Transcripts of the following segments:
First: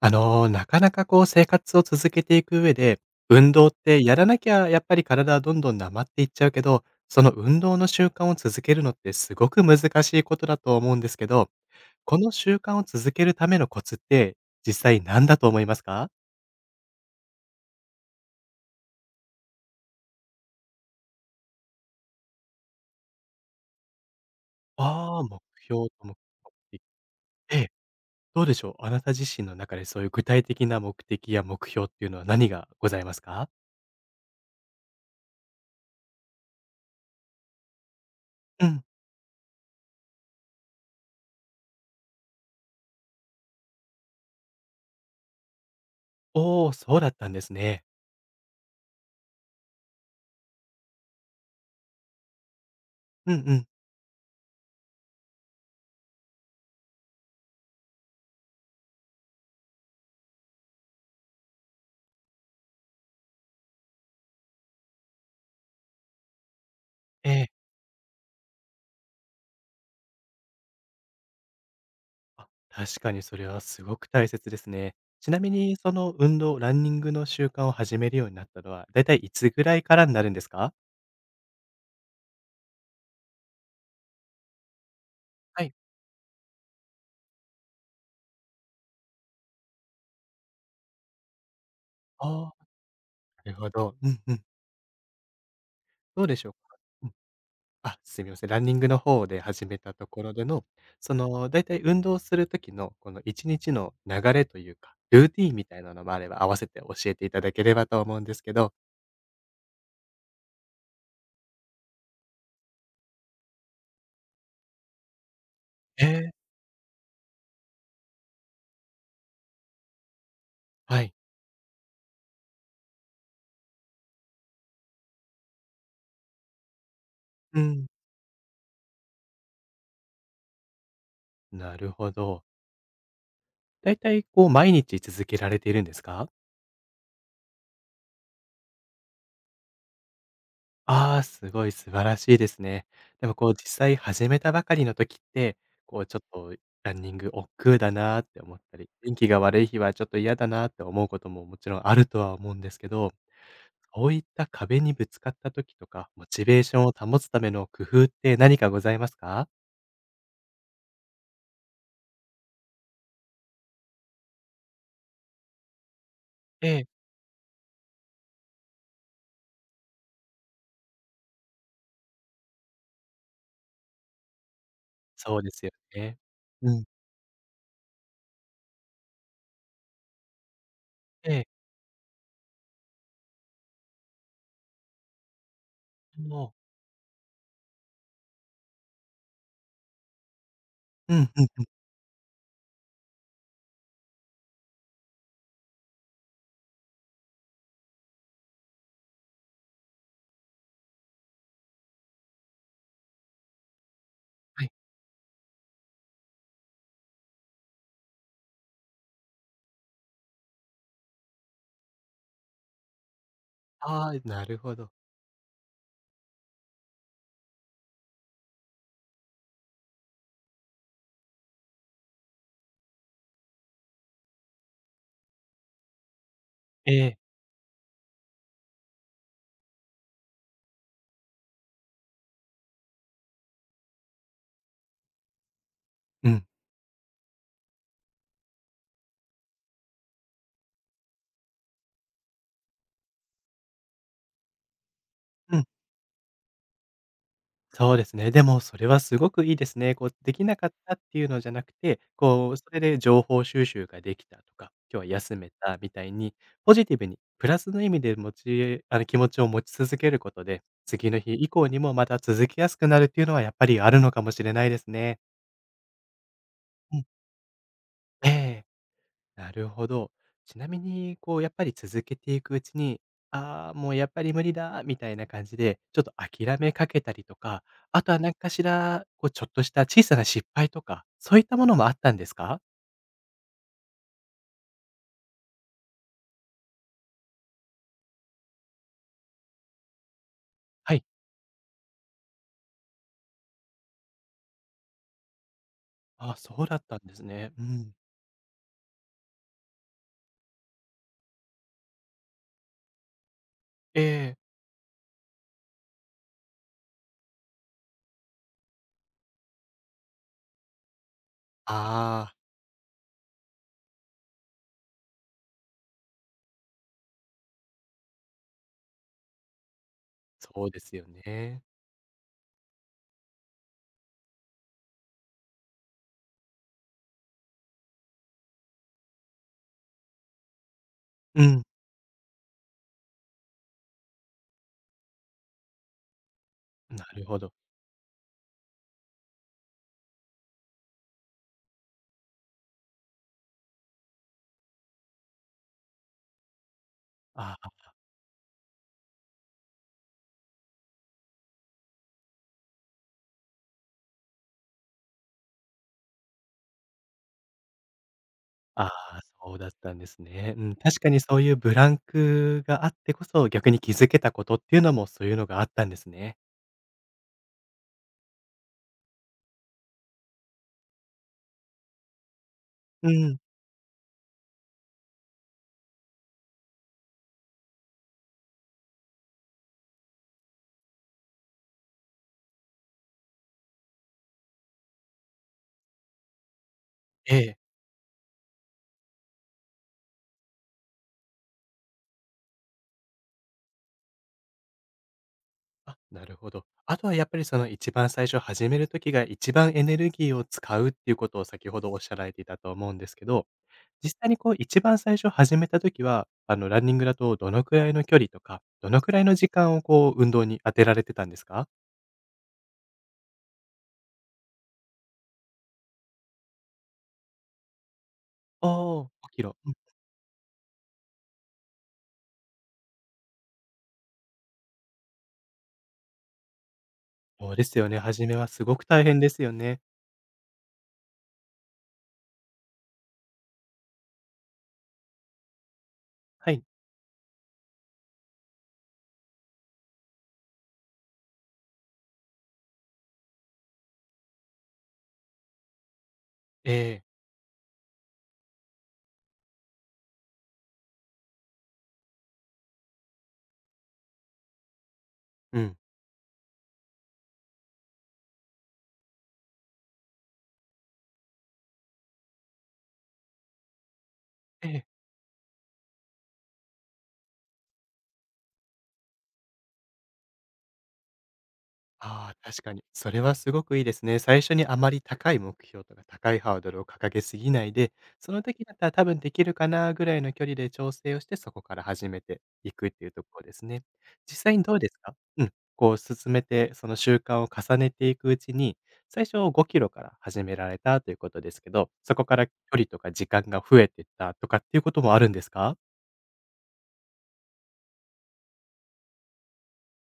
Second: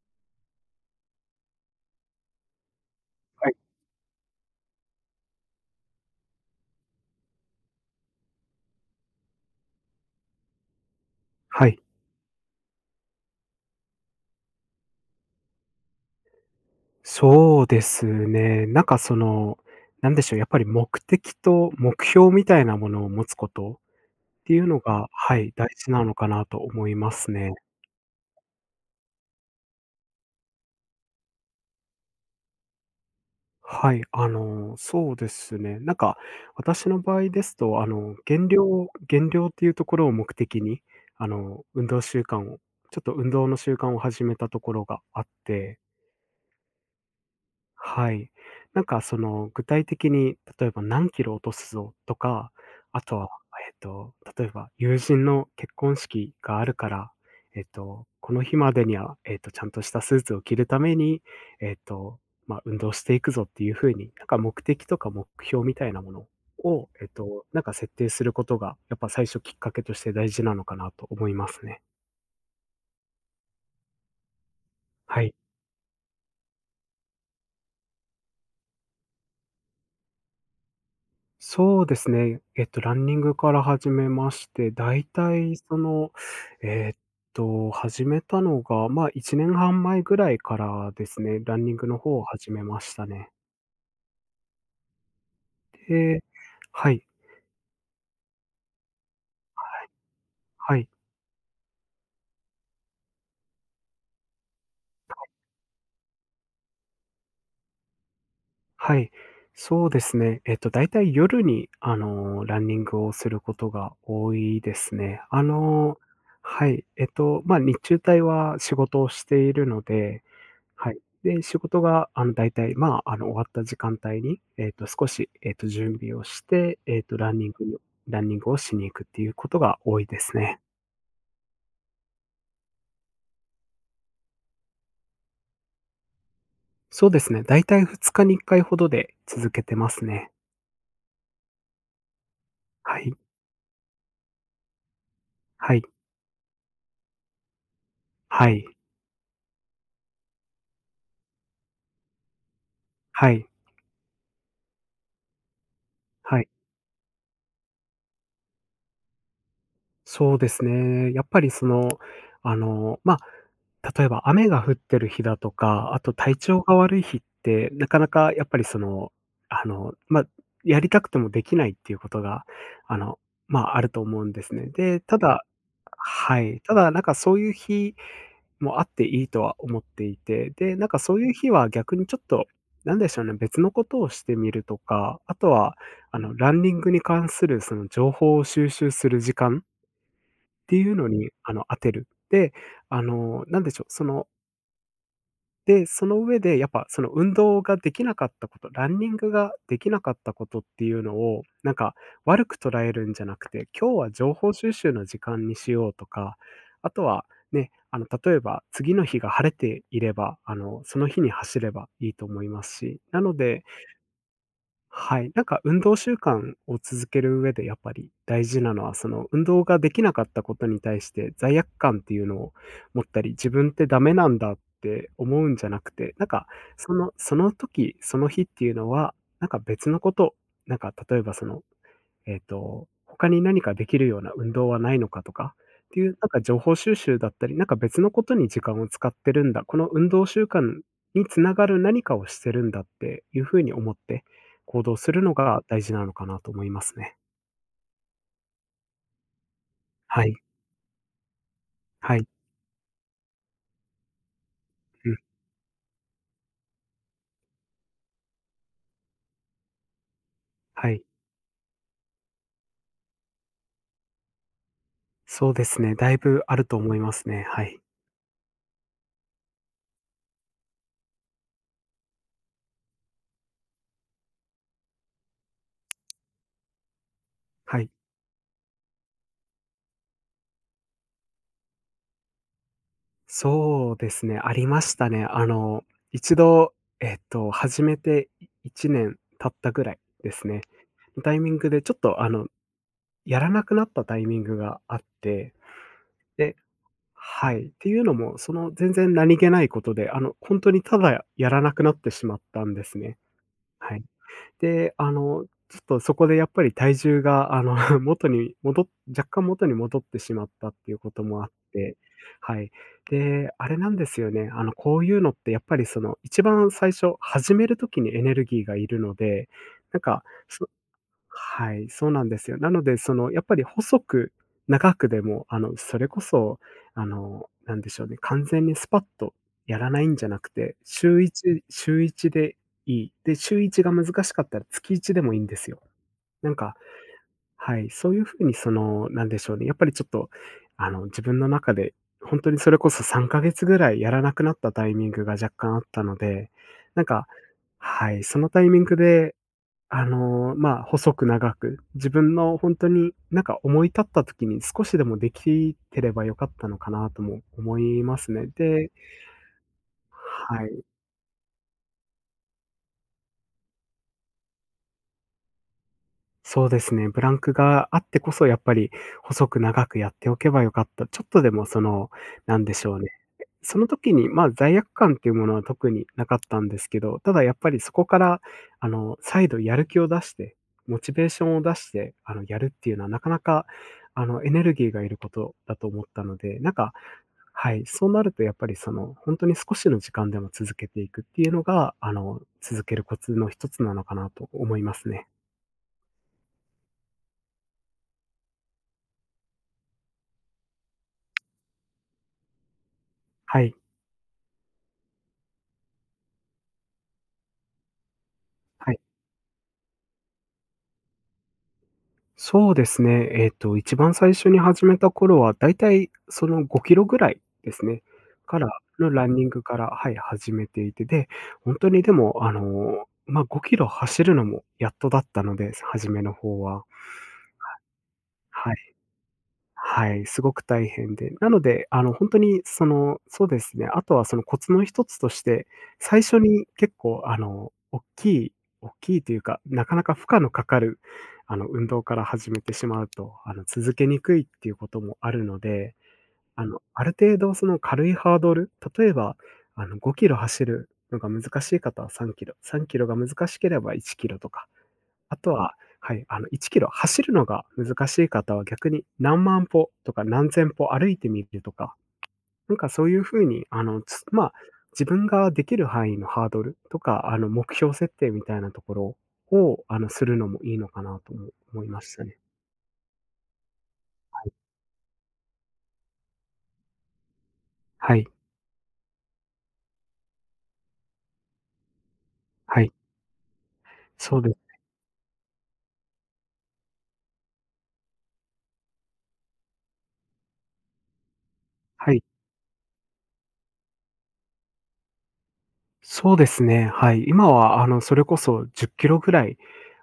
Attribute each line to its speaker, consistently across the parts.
Speaker 1: なかなかこう生活を続けていく上で、
Speaker 2: は
Speaker 1: 運
Speaker 2: い。
Speaker 1: 動ってやらなきゃやっぱり体はどんどんなまっていっちゃうけど、その運動の習慣を続けるのってすごく難しいことだと思うんですけど、
Speaker 2: はい。
Speaker 1: この習慣を続けるためのコツって実際何だと思いますか？
Speaker 2: そうですね。なんかその、なんでしょう、やっぱり目的と目標みたいなものを持つことっていうのが、
Speaker 1: ああー、
Speaker 2: は
Speaker 1: 目
Speaker 2: い、大
Speaker 1: 標
Speaker 2: 事な
Speaker 1: と
Speaker 2: の
Speaker 1: 目
Speaker 2: かなと
Speaker 1: 的。
Speaker 2: 思いますね。
Speaker 1: ええ、どうでしょう？あなた自身の中でそういう具体的な目的や目標っていうのは何がございますか？
Speaker 2: はい、そうですね。なんか私の場合ですと、減
Speaker 1: うん。
Speaker 2: 量減量っていうところを目的に、運動習慣をちょっと運動の習慣を始めたところがあって。
Speaker 1: おお、そうだったんですね。
Speaker 2: はい。なんかその具体的に、例えば何キロ落とすぞとか、あとは、
Speaker 1: うんうん。
Speaker 2: 例えば友人の結婚式があるから、この日までには、ちゃんとしたスーツを着るために、えっと、まあ、運動していくぞっていうふうに、なんか目的とか目標みたいなものを、
Speaker 1: ええ。
Speaker 2: なんか設定することが、やっぱ最初きっかけとして大事なのかなと思いますね。
Speaker 1: あ、確かにそれはすごく大切ですね。
Speaker 2: は
Speaker 1: ち
Speaker 2: い。
Speaker 1: なみに、その運動、ランニングの習慣を始めるようになったのは、だいたいいつぐらいからになるんですか？
Speaker 2: そうですね。ランニングから始めまして、だいたい
Speaker 1: はい。
Speaker 2: その、えっ始めたのが、まあ、1年半前ぐらいからですね、ランニングの方を
Speaker 1: あ
Speaker 2: 始
Speaker 1: あ、
Speaker 2: めましたね。
Speaker 1: なるほど。うんうん。
Speaker 2: で、
Speaker 1: どうでしょうか？
Speaker 2: はい。
Speaker 1: うん。あ、すみません。ランニングの方で始め
Speaker 2: はい。
Speaker 1: たところでの、
Speaker 2: はい。
Speaker 1: だいたい運動する時の、この1日の流れというか、ルーティーンみたいなのもあれば、合わせて教えていただければと思うんですけど。
Speaker 2: そうですね。だいたい夜に、ランニングをすることが多いですね。
Speaker 1: ええ。
Speaker 2: はい。まあ、日中帯は仕事をしているので。はい。
Speaker 1: はい。
Speaker 2: で、仕事が、大体まあ、終わった時間帯に、少し、準備をして、
Speaker 1: うん。
Speaker 2: ランニングをしに行くっていうことが多いですね。
Speaker 1: なるほど。だいたいこう毎日続けられているんですか？
Speaker 2: そうですね、大体2日に1回ほどで続けてますね。
Speaker 1: ああ、すごい素晴らしいですね。
Speaker 2: はい、
Speaker 1: でもこう実際始めたばかりの時って、
Speaker 2: はい、
Speaker 1: こうちょっとランニング億劫だなって
Speaker 2: は
Speaker 1: 思っ
Speaker 2: い、
Speaker 1: たり、天気が悪い日はちょっと嫌だなって思うことももちろんあるとは思うんですけど、
Speaker 2: はい、
Speaker 1: そういった壁にぶつかった時とか、モ
Speaker 2: は
Speaker 1: チ
Speaker 2: い。
Speaker 1: ベーションを保つための工夫って何かございますか？
Speaker 2: そうですね。やっぱりその、まあ、例えば雨が降ってる日だとか、あと体調
Speaker 1: え
Speaker 2: が
Speaker 1: え。
Speaker 2: 悪い日って、なかなかやっぱりその、まあ、やりたくてもできないっていうことが、あの、まあ、あると思うんですね。で、た
Speaker 1: そう
Speaker 2: だ。
Speaker 1: ですよね。
Speaker 2: はい。
Speaker 1: う
Speaker 2: た
Speaker 1: ん。
Speaker 2: だなんかそういう日もあっていいとは思っていて、で、なんかそういう
Speaker 1: ええ、
Speaker 2: 日は逆にちょっと、なんでしょうね、別のことをしてみるとか、あとは、ラ
Speaker 1: も
Speaker 2: ンニングに関するその情報を収集する時間っていうの
Speaker 1: う、う
Speaker 2: に、
Speaker 1: んうん。
Speaker 2: 当てる。で、なんでしょう、その、で、その上でやっぱその運動ができなかったこと、ランニングができなかったことっていうのを、なんか悪く捉えるんじゃなくて、今日は情報
Speaker 1: はい。
Speaker 2: 収集の時間にしようとか、あとはね、例えば次の日が晴れていれば、その日に走ればいいと思いますし、なので、
Speaker 1: ああ、なるほど。
Speaker 2: はい。なんか運動習慣を続ける上でやっぱり大事なのは、その運動ができなかったことに対して罪悪感っていうのを持ったり、自分ってダメなんだって思うんじゃなくて、なんかそ
Speaker 1: え
Speaker 2: の、
Speaker 1: え。
Speaker 2: その時、その日っていうのは、なんか別のこと、なんか例えばその他に何かできるような運動はないのかとかっていう、なん
Speaker 1: う
Speaker 2: か
Speaker 1: ん。
Speaker 2: 情報収集だったり、なんか別のことに時間を使ってるんだ、この運動習慣につながる何かをしてるんだっていう風に思って行動するのが大事なのかなと思いますね。
Speaker 1: そうですね。でもそれはすごくいいですね。こう
Speaker 2: は
Speaker 1: で
Speaker 2: い。
Speaker 1: きなかったっていうのじゃなくて、
Speaker 2: はい。
Speaker 1: こうそれで情報収集ができたとか、今日は
Speaker 2: うん。
Speaker 1: 休めたみたいに、ポジティブにプラスの意味で持ち気持ちを持ち続けることで、
Speaker 2: はい。
Speaker 1: 次の日以降にもまた続きやすくなるっていうのはやっぱりあるのかもしれないですね。
Speaker 2: そうですね。だいぶあると思
Speaker 1: う
Speaker 2: い
Speaker 1: ん。
Speaker 2: ますね。はい。
Speaker 1: ええ。なるほど。ちなみに、こう、やっぱり続けていくうちに、ああ、もうやっぱり無理だ、みたいな感じで、ちょっと諦めかけたりとか、
Speaker 2: はい。
Speaker 1: あとは何かしら、こう、ちょっとした小さな失敗とか、そういったものもあったんですか？
Speaker 2: そうですね。ありましたね。一度、始めて1年経ったぐらいですね、
Speaker 1: はい。
Speaker 2: のタイミングでちょっとやらなくなったタイミングがあって、
Speaker 1: ああ、
Speaker 2: で、
Speaker 1: そうだったんです
Speaker 2: は
Speaker 1: ね。う
Speaker 2: い。って
Speaker 1: ん。
Speaker 2: いうのも、その全然何気ないことで、本当にただやらなくなってしまったんですね。は
Speaker 1: え
Speaker 2: い。
Speaker 1: え。
Speaker 2: で、ちょっとそこでやっぱり体重が、元に戻っ若干元に戻ってしまったっていうこともあって、
Speaker 1: ああ、
Speaker 2: はい。で、あれなんですよね、こういうのってやっぱりその、一番最初始める時にエネルギーがいるので、なんか、
Speaker 1: そうですよね。
Speaker 2: はい、そうなんですよ。なので、その、やっぱり細く長くでも、それこそ、なんでしょうね、完全にスパッとやらないんじゃなくて、週
Speaker 1: うん、
Speaker 2: 1、週1でいい。で、週1が難しかったら月1でもいいんですよ。なんか、
Speaker 1: なるほど。
Speaker 2: はい、そういうふうに、その、なんでしょうね、やっぱりちょっと、自分の中で、本当にそれこそ3ヶ月ぐらいやらなくなったタイミングが若干あったので、なんか、
Speaker 1: ああ、
Speaker 2: はい、そのタイミングでまあ、細く長く、自分の本当に、なんか思い立った時に少しでもできてれば良かったのかなとも思いますね。
Speaker 1: あ
Speaker 2: で、
Speaker 1: あ、そうだったんですね。う
Speaker 2: は
Speaker 1: ん、
Speaker 2: い、
Speaker 1: 確かにそういうブランクがあってこそ、逆に気づけたことっていうのも、そういうのがあったんですね。
Speaker 2: そうですね、ブランクがあってこそやっぱり細く長くやっておけば良かった、ちょっとでもその、なんでしょうね、
Speaker 1: うん、
Speaker 2: その時に、まあ、罪悪感っていうものは特になかったんですけど、ただやっぱりそこから、再度やる気を出して、モチベーションを出して、やるっていうのはなかなか、エネルギーがいることだと思ったので、なんか、
Speaker 1: ええ。
Speaker 2: はい、そうなるとやっぱりその、本当に少しの時間でも続けていくっていうのが、続けるコツの一つなのかなと思いますね。
Speaker 1: あ、なるほど。あとはやっぱりその一番最初始める時が一番エネルギーを使うっていうことを先ほどおっしゃられていたと思うんですけど、
Speaker 2: はい、
Speaker 1: 実際にこう一番最初始めた時は、あのランニングだとどのくらいの距離とか、ど
Speaker 2: はい。
Speaker 1: のくらいの時間をこう運動に当てられてたんですか？
Speaker 2: そうですね。一番最初に始めた頃は、だいたいその5キロぐらいですね、か
Speaker 1: あ
Speaker 2: ら
Speaker 1: あ、
Speaker 2: の
Speaker 1: 5
Speaker 2: ラン
Speaker 1: キ
Speaker 2: ニン
Speaker 1: ロ。
Speaker 2: グから、はい、始めていて、で、ほんとにでも、ま、5キロ走るのもやっとだったので、初めの方は。
Speaker 1: そうですよね、初めはす
Speaker 2: は
Speaker 1: ごく
Speaker 2: い。
Speaker 1: 大変ですよね。
Speaker 2: はい、すごく大変で。なので、本当にその、そうですね、あとはそのコツの一つとして、最初
Speaker 1: はい。
Speaker 2: に結構大きい大きいというか、なかなか負荷のかかる、運動から始めてしまうと、続けにくいっていうこともあるので、
Speaker 1: え
Speaker 2: あ
Speaker 1: え、
Speaker 2: る程度その軽いハードル、例えば、5キロ走るのが難しい方は3キロ、3キロが難しければ1キロとかあと
Speaker 1: う
Speaker 2: は、
Speaker 1: ん。
Speaker 2: はい、1キロ走るのが難しい方は逆に何万歩とか何千歩歩いてみるとか、なんかそういう風に、まあ、
Speaker 1: ええ。
Speaker 2: 自分ができる範囲のハードルとか、目標設定みたいなところを、するのもいいのかなとも思いました
Speaker 1: ああ、
Speaker 2: ね。
Speaker 1: 確かに。それはすごくいいですね。最初にあまり高い目標とか高いハードルを掲げすぎないで、
Speaker 2: はい、
Speaker 1: その時だったら多分できるかなぐらいの距離で調整をして、そこから始めてい
Speaker 2: は
Speaker 1: くっ
Speaker 2: い、
Speaker 1: ていうところですね。
Speaker 2: そう
Speaker 1: 実
Speaker 2: で
Speaker 1: 際に
Speaker 2: す。
Speaker 1: どうですかうん。こう進めて、その習慣を重ねていくうちに、最初5キロから始められたということですけど、
Speaker 2: は
Speaker 1: そ
Speaker 2: い。
Speaker 1: こから距離とか時間が増えていったとかっていうこともあるんですか
Speaker 2: そうですね、はい。今はそれこそ10キロぐらい、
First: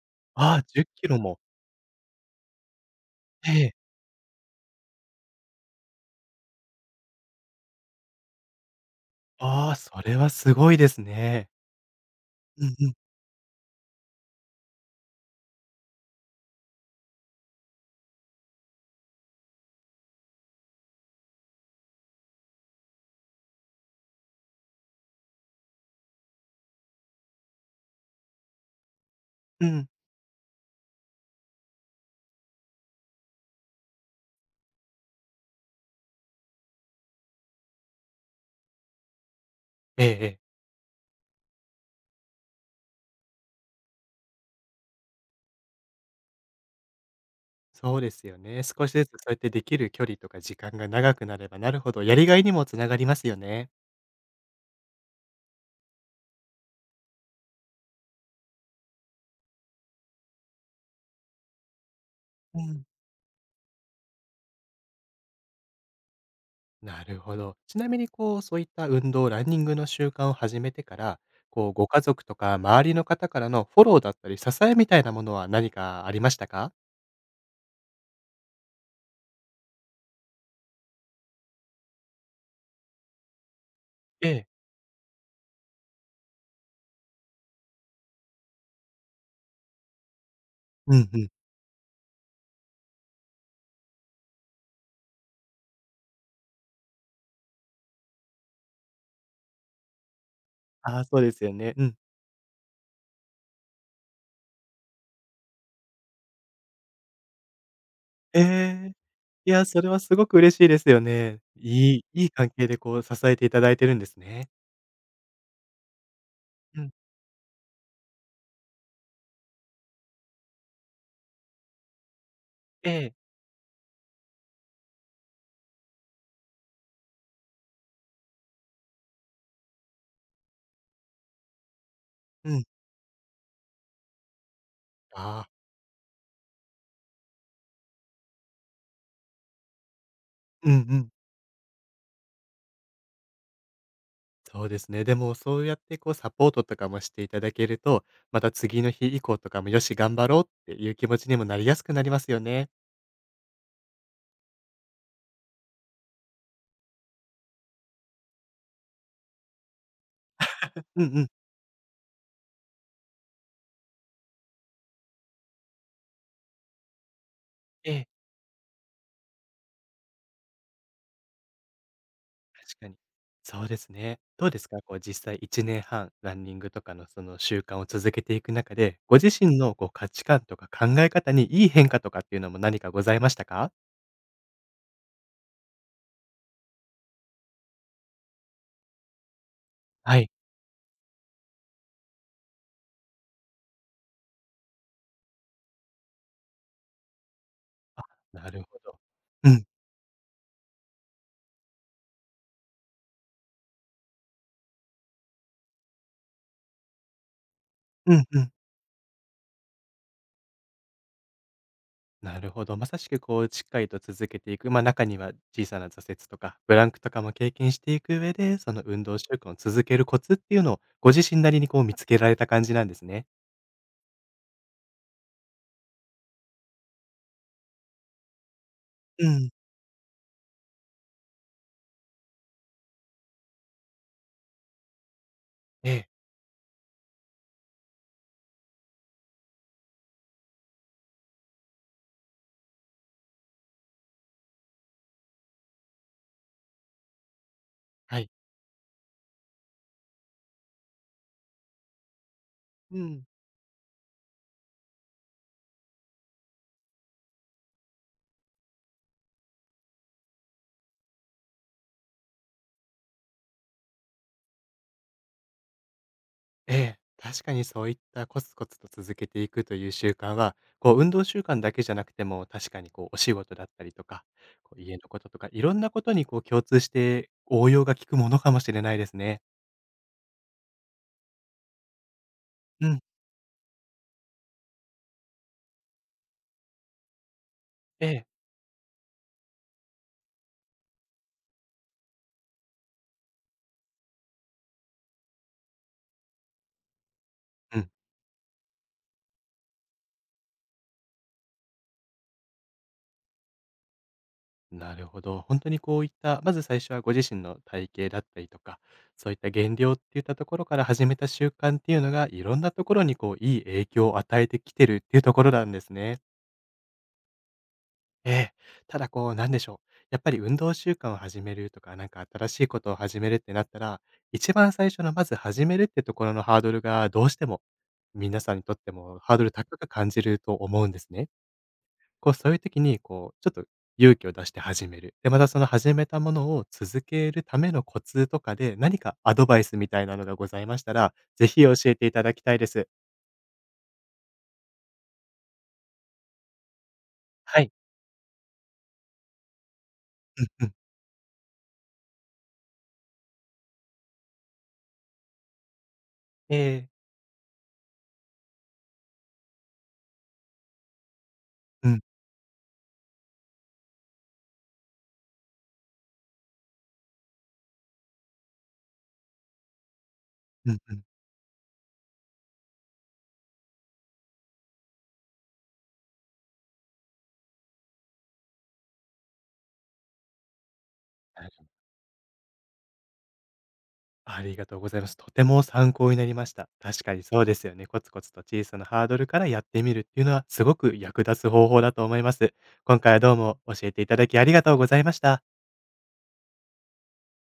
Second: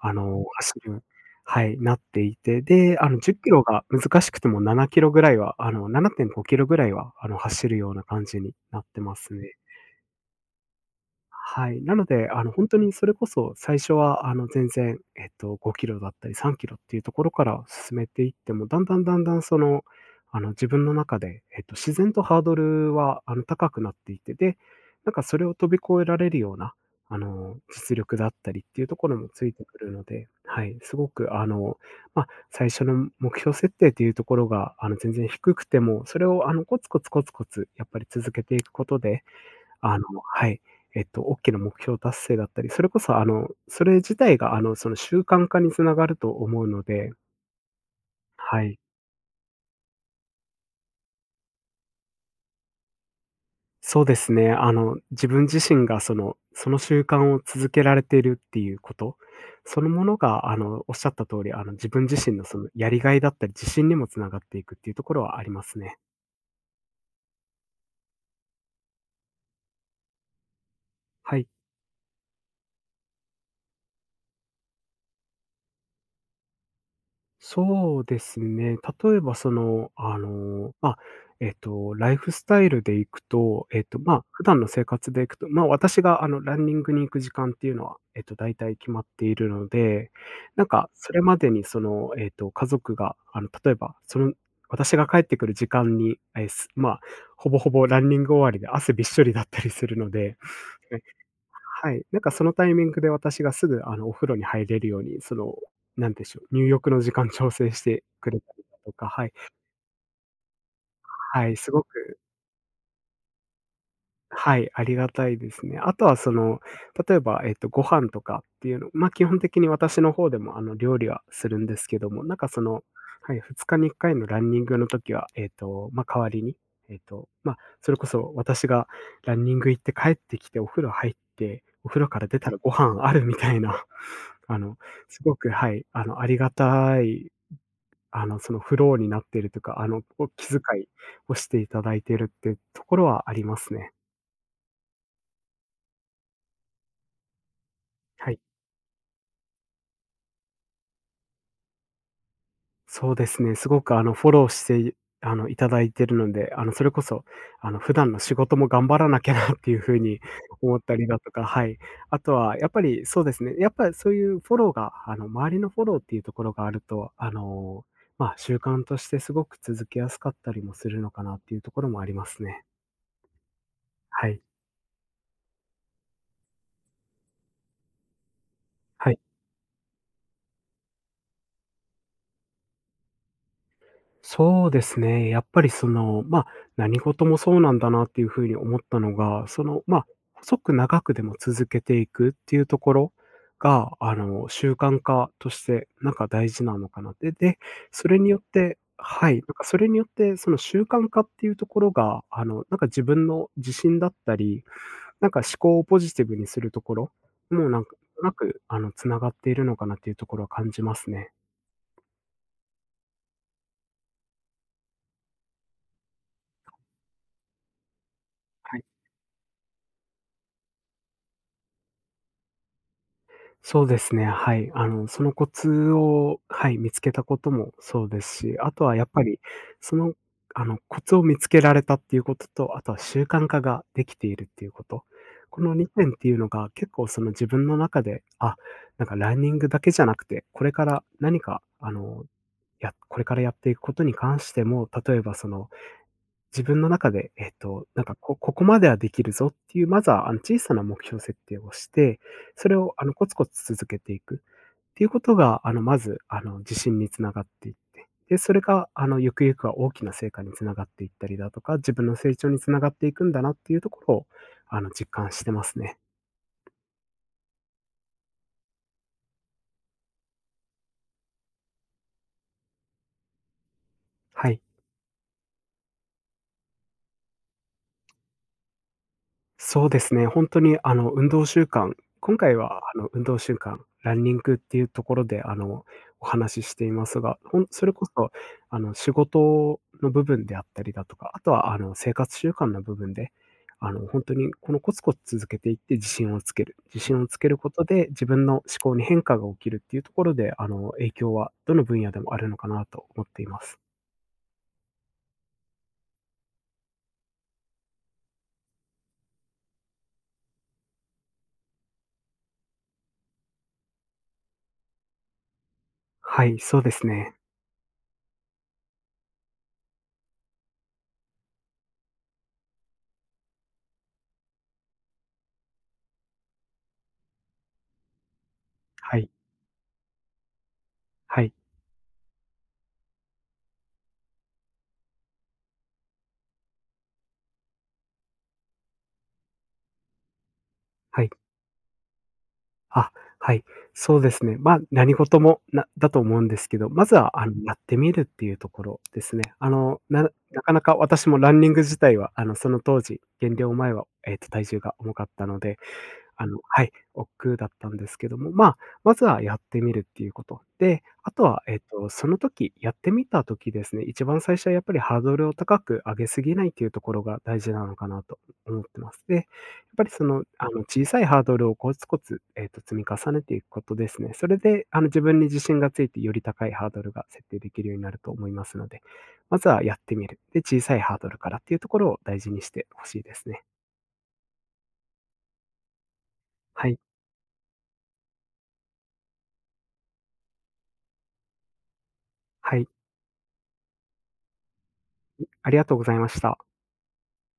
Speaker 1: ああ、
Speaker 2: 走
Speaker 1: 10
Speaker 2: る、
Speaker 1: キロも。
Speaker 2: はい、なっていて、で、10キ
Speaker 1: え
Speaker 2: ロ
Speaker 1: え。
Speaker 2: が難しくても7キロぐらいは、7.5キロぐらいは、走るような感じになってますね。
Speaker 1: ああ、それはすごいですね。
Speaker 2: はい。なので、
Speaker 1: う
Speaker 2: 本
Speaker 1: ん
Speaker 2: 当
Speaker 1: う
Speaker 2: に
Speaker 1: ん。
Speaker 2: それこそ最初は、あの、全然、えっと、5キロだったり3キロっていうところから進めていっても、だんだん、自分の中で、自然とハードルは、高くなっていて、で、なんかそれを飛び越えられるような、実力だったりっていうところもついて
Speaker 1: う
Speaker 2: く
Speaker 1: ん。
Speaker 2: るので、はい、すごく、まあ、最初の目標設定っていうところが、全然低くても、それを、コツコツやっぱり続けていくことであの
Speaker 1: ええええ。
Speaker 2: はい。おきな目標達成だったり、それこそそれ自体がその習慣化に繋がると思うので、
Speaker 1: そうですよ
Speaker 2: は
Speaker 1: ね。
Speaker 2: い。
Speaker 1: 少しずつそうやってできる距離とか時間が長くなればなるほど、やりがいにもつながりますよね。
Speaker 2: そうですね、自分自身がその、その習慣を続けられているっていうこと、そのものがおっしゃった通り、自分自身のそ
Speaker 1: う
Speaker 2: の
Speaker 1: ん。
Speaker 2: やりがいだったり、自信にもつながっていくっていうところはありますね。
Speaker 1: なるほど。ちなみにこう、そういった運動、ランニングの習慣を始めてから、
Speaker 2: はい。
Speaker 1: こう、ご家族とか周りの方からのフォローだったり、支えみたいなものは何かありましたか？
Speaker 2: そうですね。例えばその、ライフスタイルでいくと、まあ、
Speaker 1: え
Speaker 2: 普
Speaker 1: え。
Speaker 2: 段の生活でいくと、まあ、私が、ランニングに行く時間っていうのは、大体決まっているので、なんか、
Speaker 1: うん
Speaker 2: そ
Speaker 1: う
Speaker 2: れ
Speaker 1: ん。
Speaker 2: までにその、家族が、例えば、その、私が帰ってくる時間に、え、すまあ、ほぼほぼランニング終わりで汗びっしょりだったりするので
Speaker 1: ああ、そうですよね。う
Speaker 2: は
Speaker 1: ん。
Speaker 2: い、なんかそのタイミングで私がすぐ、お風呂に入れるように、その、なんでしょう、入浴の時間調整してくれ
Speaker 1: え
Speaker 2: たりだと
Speaker 1: え、
Speaker 2: か、はい。
Speaker 1: いや、それはすごく嬉しいですよね。
Speaker 2: はい、すご
Speaker 1: いい
Speaker 2: く
Speaker 1: いい関係でこう支えていただいてるんですね。
Speaker 2: はい、ありがたいですね。あとはその、
Speaker 1: うん、
Speaker 2: 例えば、ご飯とかっていうの、まあ、基本的に私の方でも、料理はするんですけども、なんかその、
Speaker 1: ええ。
Speaker 2: はい、2日に1回のランニングの時は、代わりに、それこそ私がランニング行って帰ってきてお風呂入って、お風呂から出た
Speaker 1: う
Speaker 2: ら
Speaker 1: ん。
Speaker 2: ご飯あるみたいな、あの、すご
Speaker 1: ああ、
Speaker 2: く、はい、ありがたい、そのフローになっているとか、お気遣
Speaker 1: うんう
Speaker 2: い
Speaker 1: ん。
Speaker 2: をしていただいているってところはありますね。
Speaker 1: そうですね。でもそうやってこうサポートとかもしていただけると、
Speaker 2: はい。
Speaker 1: また次の日以降とかも、よし、頑張ろうっていう気持ちにもなりやすくなりますよね。
Speaker 2: そうですね、すごくフォローしていあの、いただいてるので、それこそ、普段の仕事も頑張らなきゃなっていう風に 思った
Speaker 1: うん
Speaker 2: りだ
Speaker 1: う
Speaker 2: と
Speaker 1: ん。
Speaker 2: か、はい。あとはやっぱりそうですね、やっぱりそういうフォローが、周りのフォローっていうところがあると、
Speaker 1: ええ、
Speaker 2: まあ、習慣としてすごく続けやすかったりもするのかなっていうところもありますね。
Speaker 1: 確かに。そうですね。
Speaker 2: はい。
Speaker 1: どうですか、こう実際1年半、ランニングとかのその習慣を続けていく中で、
Speaker 2: は
Speaker 1: ご
Speaker 2: い。
Speaker 1: 自身のこう価値観とか考え方にいい変化とかっていうのも何かございましたか？
Speaker 2: そうですね。やっぱりその、まあ、何事もそうなんだなっていう風に思ったのが、その、まあ、
Speaker 1: はい、
Speaker 2: 細く長くでも続けていくっていうところが、習慣化として、なんか大事なのかなって。で、それによっ
Speaker 1: なる
Speaker 2: て
Speaker 1: ほど。
Speaker 2: はい、なん
Speaker 1: う
Speaker 2: か
Speaker 1: ん。
Speaker 2: それによって、その習慣化っていうところが、なんか自分の自信だったり、なんか思考をポジティブにするところも、なんか、
Speaker 1: うん
Speaker 2: なん
Speaker 1: う
Speaker 2: とな
Speaker 1: ん。
Speaker 2: く、つながっているのかなっていうところは感じますね。
Speaker 1: なるほど。まさしくこう、しっかりと続けていく、ま、中には小さな挫折とか、ブランクとかも経験していく上で、その運動習慣を続けるコツっていうのを、ご自身なりにこう見つけられた感じなんですね。
Speaker 2: そうですね、はい。そのコツを、はい、見つけたこともそうですし、あとはやっぱ
Speaker 1: う
Speaker 2: り、
Speaker 1: ん。
Speaker 2: その、コツを見つけられたっていうことと、あとは習慣化ができているっていうこと。この
Speaker 1: え
Speaker 2: 2
Speaker 1: え。
Speaker 2: 点っていうのが結構その自分の中で、あ、なんかランニングだけじゃなくて、これから何か、これからやっていくことに関しても、例えばその自分の中で、なんか、
Speaker 1: はい。
Speaker 2: ここまではできるぞっていう、まずは、小さな目標設定をして、それを、
Speaker 1: うん。
Speaker 2: コツコツ続けていくっていうことが、あの、まず、あの、自信につながっていって、で、それが、ゆくゆくは大きな成果につながっていったりだとか、自分の成長につながっていくんだなっていうところを、実感してますね。
Speaker 1: ええ。確かにそういったコツコツと続けていくという習慣は、こう運動習慣だけじゃなくても、確かにこうお仕事だったりとか、
Speaker 2: はい。
Speaker 1: こう家のこととか、いろんなことにこう共通して応用が利くものかもしれないですね。
Speaker 2: そうですね、本当に運動習慣今回は
Speaker 1: う
Speaker 2: あ
Speaker 1: ん。
Speaker 2: の、運動習慣、ランニングっていうところでお話ししていますが、それこ
Speaker 1: ええ。
Speaker 2: そ仕事の部分であったりだとか、あとは生活習慣の部分で、本当にこのコツコツ続けていって自信をつける。自信をつけるこ
Speaker 1: う
Speaker 2: と
Speaker 1: ん。
Speaker 2: で、自分の思考に変化が起きるっていうところで、影響はどの分野でもあるのかなと思っています。
Speaker 1: なるほど。本当にこういった、まず最初はご自身の体型だったりとか、そういった減量っていったところから始めた習慣っていうのが、いろんなところにこういい影響を与えてきてるっていうところなんですね。
Speaker 2: はい、そうですね。
Speaker 1: ええ。ただこうなんでしょう、やっぱり運動習慣を始めるとか、なんか新しいことを始めるってなったら、一番最初のまず始めるってところのハードルがどうしても、皆さんにとって
Speaker 2: は
Speaker 1: も
Speaker 2: い、
Speaker 1: ハードル高く感じると思うんですね。
Speaker 2: はい、
Speaker 1: こう、そういう時に、こう、ちょっと勇気を出して始める。で、またその始めたものを続けるためのコツとかで、何かアドバイスみたいなのがございましたら、
Speaker 2: はい。
Speaker 1: ぜひ教えていただきたいです。
Speaker 2: あ、はい。そうですね。まあ、何事も、なだと思うんですけど、まずは、
Speaker 1: はい。
Speaker 2: やってみるっていうところですね。あの、なな
Speaker 1: うんう
Speaker 2: か
Speaker 1: ん。
Speaker 2: なか私もランニング自体は、その当時、減量前は、体重が重かったので
Speaker 1: ええ。
Speaker 2: 億劫だったんですけども、まあ、まずはやってみるっていうこと。で、あとは、
Speaker 1: うん、
Speaker 2: その時、やってみた時ですね、一番最初はやっぱりハードルを高く上げすぎないっていうところが大事なのかなと思ってます。で、やっぱりその、
Speaker 1: うんうん。
Speaker 2: 小さいハードルをコツコツ、積み重ねていくことですね。それで、自分に自信がついて、より高いハードルが設定できるようになると思いますので、まずはやってみる。で、小さいハードル
Speaker 1: な
Speaker 2: か
Speaker 1: る
Speaker 2: らっ
Speaker 1: ほ
Speaker 2: ていう
Speaker 1: ど。
Speaker 2: ところを大事にしてほしいですね。
Speaker 1: ありがとうございます。とても参考になりました。
Speaker 2: はい。
Speaker 1: 確かにそうですよね。コツコツと小さなハードルからやってみるっていうのは、すごく役立つ方法だと思います。
Speaker 2: はい。
Speaker 1: 今回はどうも教えていただきありがとうございました。
Speaker 2: ありがとうございました。